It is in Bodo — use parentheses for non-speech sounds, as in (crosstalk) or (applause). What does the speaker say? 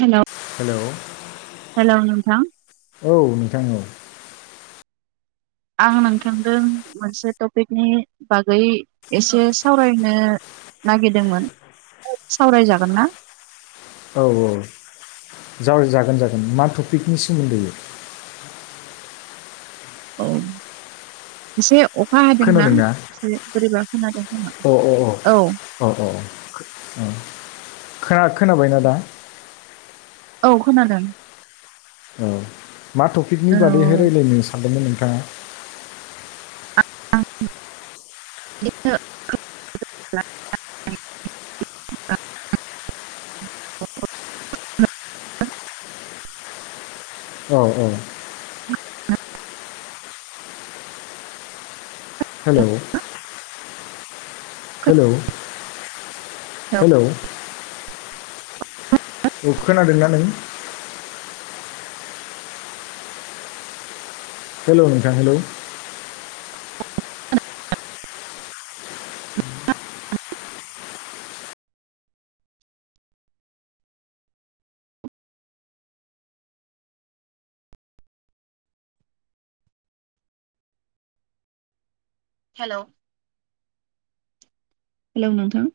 हेलौ हेलौ हेलौ नोंथां औ नोंथां औ आं नोंथांदों मोनसे टपिकनि बागै एसे सावरायनो नागिरदोंमोन सावरायजागोन ना औ औ जागोन जागोन मा टपिकनि सोमोन्दैयै औ एसे अखा हादोंनास खोनादोंना? एसे बोरैबा खोनादों खोमा अ अ औ अ अ अ खोना खोनाबायना दा औ खोनादों। औ मा टपिकनि बागैहाय औ रायलायनो सानदोंमोन नोंथाङा? बे (unintelligible) (unintelligible) औ औ हेलौ हेलौ हेलौ खोनादोंना नों? हेलौ नोंथां हेलौ हेलौ हेलौ नोंथां